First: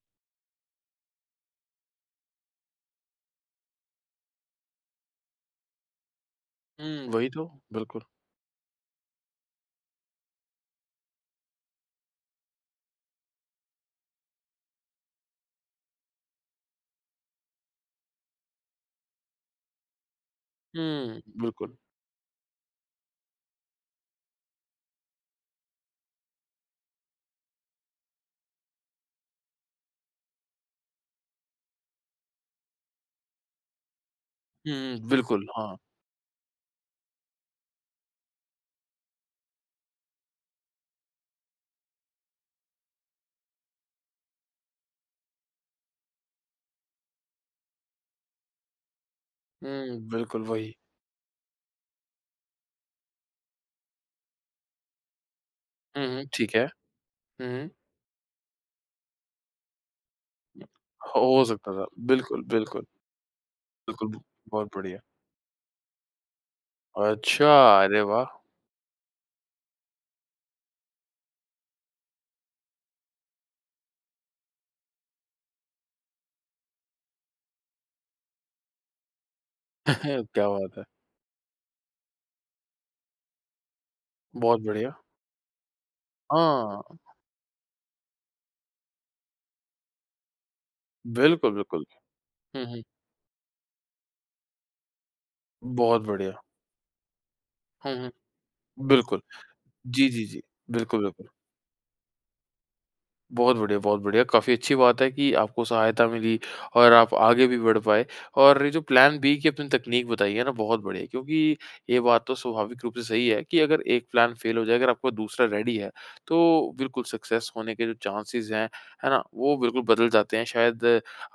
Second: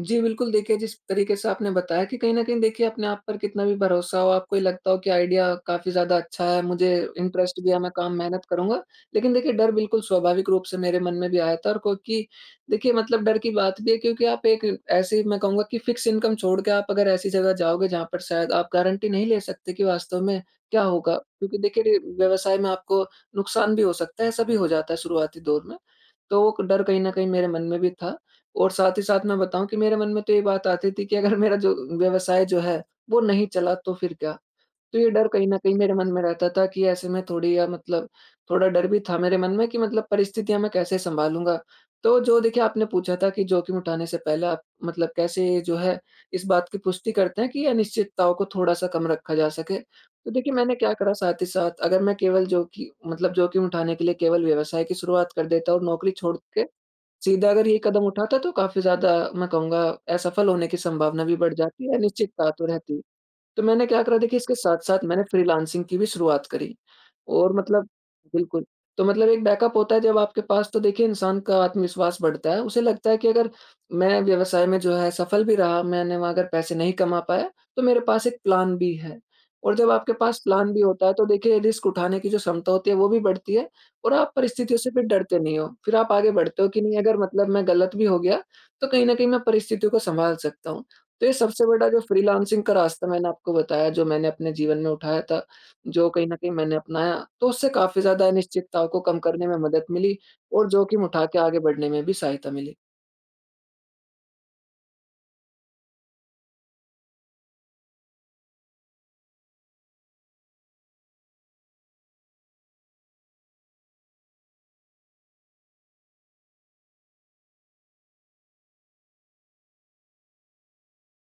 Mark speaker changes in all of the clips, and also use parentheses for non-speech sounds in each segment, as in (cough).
Speaker 1: जी, बिल्कुल देखिए जिस तरीक़े से आपने बताया कि कहीं न कहीं देखिए अपने आप पर कितना भी भरोसा हो, आपको ये लगता हो कि आइडिया काफ़ी ज़्यादा अच्छा है, मुझे
Speaker 2: हुँ, वही तो,
Speaker 1: इंटरेस्ट भी है मैं
Speaker 2: बिल्कुल।
Speaker 1: काम मेहनत करूँगा। लेकिन देखिए, डर बिल्कुल स्वाभाविक रूप से मेरे मन में भी आया था और क्योंकि देखिए, मतलब डर की बात भी है क्योंकि आप एक ऐसी मैं कहूँगा कि फिक्स इनकम छोड़ के आप अगर ऐसी जगह जाओगे जहाँ पर शायद आप गारंटी नहीं ले सकते कि वास्तव में क्या होगा?
Speaker 2: हुँ,
Speaker 1: क्योंकि
Speaker 2: बिल्कुल।
Speaker 1: देखिए, रि व्यवसाय में आपको नुकसान भी हो सकता है, ऐसा भी हो जाता है शुरुआती दौर में, तो क डर कहीं न कहीं मेरे मन में भी था। और साथ ही साथ मैं बताऊँ कि मेरे मन में तो ये बात आती थी कि अगर मेरा जो व्यवसाय जो है, वो नहीं चला तो फिर क्या?
Speaker 2: हुँ,
Speaker 1: तो ये डर
Speaker 2: बिल्कुल,
Speaker 1: कहीं न कहीं
Speaker 2: हाँ।
Speaker 1: मेरे मन में रहता था कि ऐसे में थोड़ी या मतलब थोड़ा डर भी था मेरे मन में कि मतलब परिस्थितियाँ मैं कैसे संभालूँगा। तो, जो देखिए आपने पूछा था कि जोखिम उठाने से पहले आप मतलब कैसे जो है, इस बात की पुष्टि करते हैं कि ये अनिश्चितताओं को थोड़ा-सा कम रखा जा सके।
Speaker 2: हुँ,
Speaker 1: तो
Speaker 2: बिल्कुल
Speaker 1: देखिए,
Speaker 2: वही।
Speaker 1: मैंने क्या करा साथ ही साथ अगर मैं केवल जोखि मतलब जोखिम उठाने के लिए केवल व्यवसाय की शुरुआत कर देता हूँ
Speaker 2: हुँ,
Speaker 1: नौकरी
Speaker 2: हुँ,
Speaker 1: छोड़
Speaker 2: ठीक है।
Speaker 1: के, सीधा अगर
Speaker 2: हुँ।
Speaker 1: ये कदम उठाता तो काफ़ी ज़्यादा मैं कहूँगा असफल होने की संभावना भी
Speaker 2: हो
Speaker 1: बढ़
Speaker 2: सकता था,
Speaker 1: जाती है,
Speaker 2: बिल्कुल,
Speaker 1: अनिश्चितता तो
Speaker 2: बिल्कुल।
Speaker 1: रहती। तो मैंने क्या
Speaker 2: बिल्कुल,
Speaker 1: करा
Speaker 2: ब
Speaker 1: देखिए इसके
Speaker 2: बहुत बढ़िया।
Speaker 1: साथ-साथ मैंने फ्रीलांसिंग की भी शुरुआत करी,
Speaker 2: अच्छा,
Speaker 1: और मतलब
Speaker 2: अरे वाह!
Speaker 1: बिल्कुल तो मतलब एक बैकअप होता है जब आपके पास तो देखिए इंसान का आत्मविश्वास बढ़ता है उसे लगता है कि अगर मैं व्यवसाय में जो है सफल भी रहा, मैंने वहाँ अगर पैसे नहीं कमा पाया, तो मेरे पास एक प्लान बी है। और जब आपके
Speaker 2: (chuckles)
Speaker 1: पास
Speaker 2: क्या
Speaker 1: प्लान
Speaker 2: बात
Speaker 1: बी
Speaker 2: है।
Speaker 1: होता है, तो देखिए ये रिस्क उठाने की जो क्षमता होती है, वो भी बढ़ती है। और आप
Speaker 2: बहुत
Speaker 1: परिस्थितियों से
Speaker 2: बढ़िया।
Speaker 1: भी डरते नहीं हो, फिर आप आगे बढ़ते हो कि
Speaker 2: हाँ।
Speaker 1: नहीं, अगर मतलब मैं ग़लत भी हो गया तो कहीं न कहीं मैं परिस्थितियों को सँभाल सकता हूँ। तो ये
Speaker 2: बिल्कुल,
Speaker 1: सबसे
Speaker 2: बिल्कुल।
Speaker 1: बड़ा जो फ्रीलांसिंग
Speaker 2: हुँ,
Speaker 1: का
Speaker 2: हुँ।
Speaker 1: रास्ता मैंने आपको बताया जो मैंने अपने जीवन में उठाया था,
Speaker 2: बहुत
Speaker 1: जो कहीं
Speaker 2: बढ़िया।
Speaker 1: न कहीं मैंने अपनाया, तो उससे
Speaker 2: हुँ,
Speaker 1: काफ़ी
Speaker 2: हुँ।
Speaker 1: ज़्यादा अनिश्चितताओं को कम
Speaker 2: बिल्कुल,
Speaker 1: करने में मदद
Speaker 2: जी,
Speaker 1: मिली
Speaker 2: जी, जी।
Speaker 1: और
Speaker 2: बिल्कुल,
Speaker 1: जोखिम उठा
Speaker 2: बिल्कुल।
Speaker 1: के आगे बढ़ने में भी सहायता मिली।
Speaker 2: बहुत बढ़िया, बहुत बढ़िया। काफ़ी अच्छी बात है कि आपको सहायता मिली और आप आगे भी बढ़ पाए। और ये जो प्लान बी की अपनी तकनीक बताई है ना बहुत बढ़िया है। क्योंकि ये बात तो स्वाभाविक रूप से सही है कि अगर एक प्लान फ़ेल हो जाए, अगर आपका दूसरा रेडी है, तो बिल्कुल सक्सेस होने के जो चांसेज़ हैं, है ना? वो बिल्कुल बदल जाते हैं। शायद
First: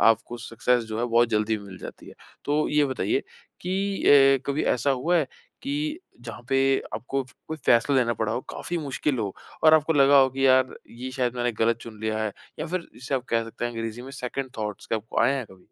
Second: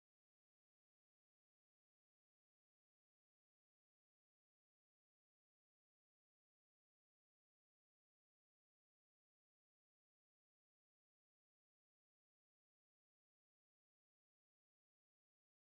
Speaker 2: आपको सक्सेस जो है बहुत जल्दी भी मिल जाती है। तो ये बताइए कि अ, कभी ऐसा हुआ है, कि जहाँ पे आपको कोई फ़ैसला लेना पड़ा हो, काफ़ी मुश्किल हो और आपको लगा हो कि यार ये शायद मैंने ग़लत चुन लिया है या फिर जिसे आप कह सकते हैं अंग्रेजी में सेकंड थाट्स क्या आपको आए हैं कभी?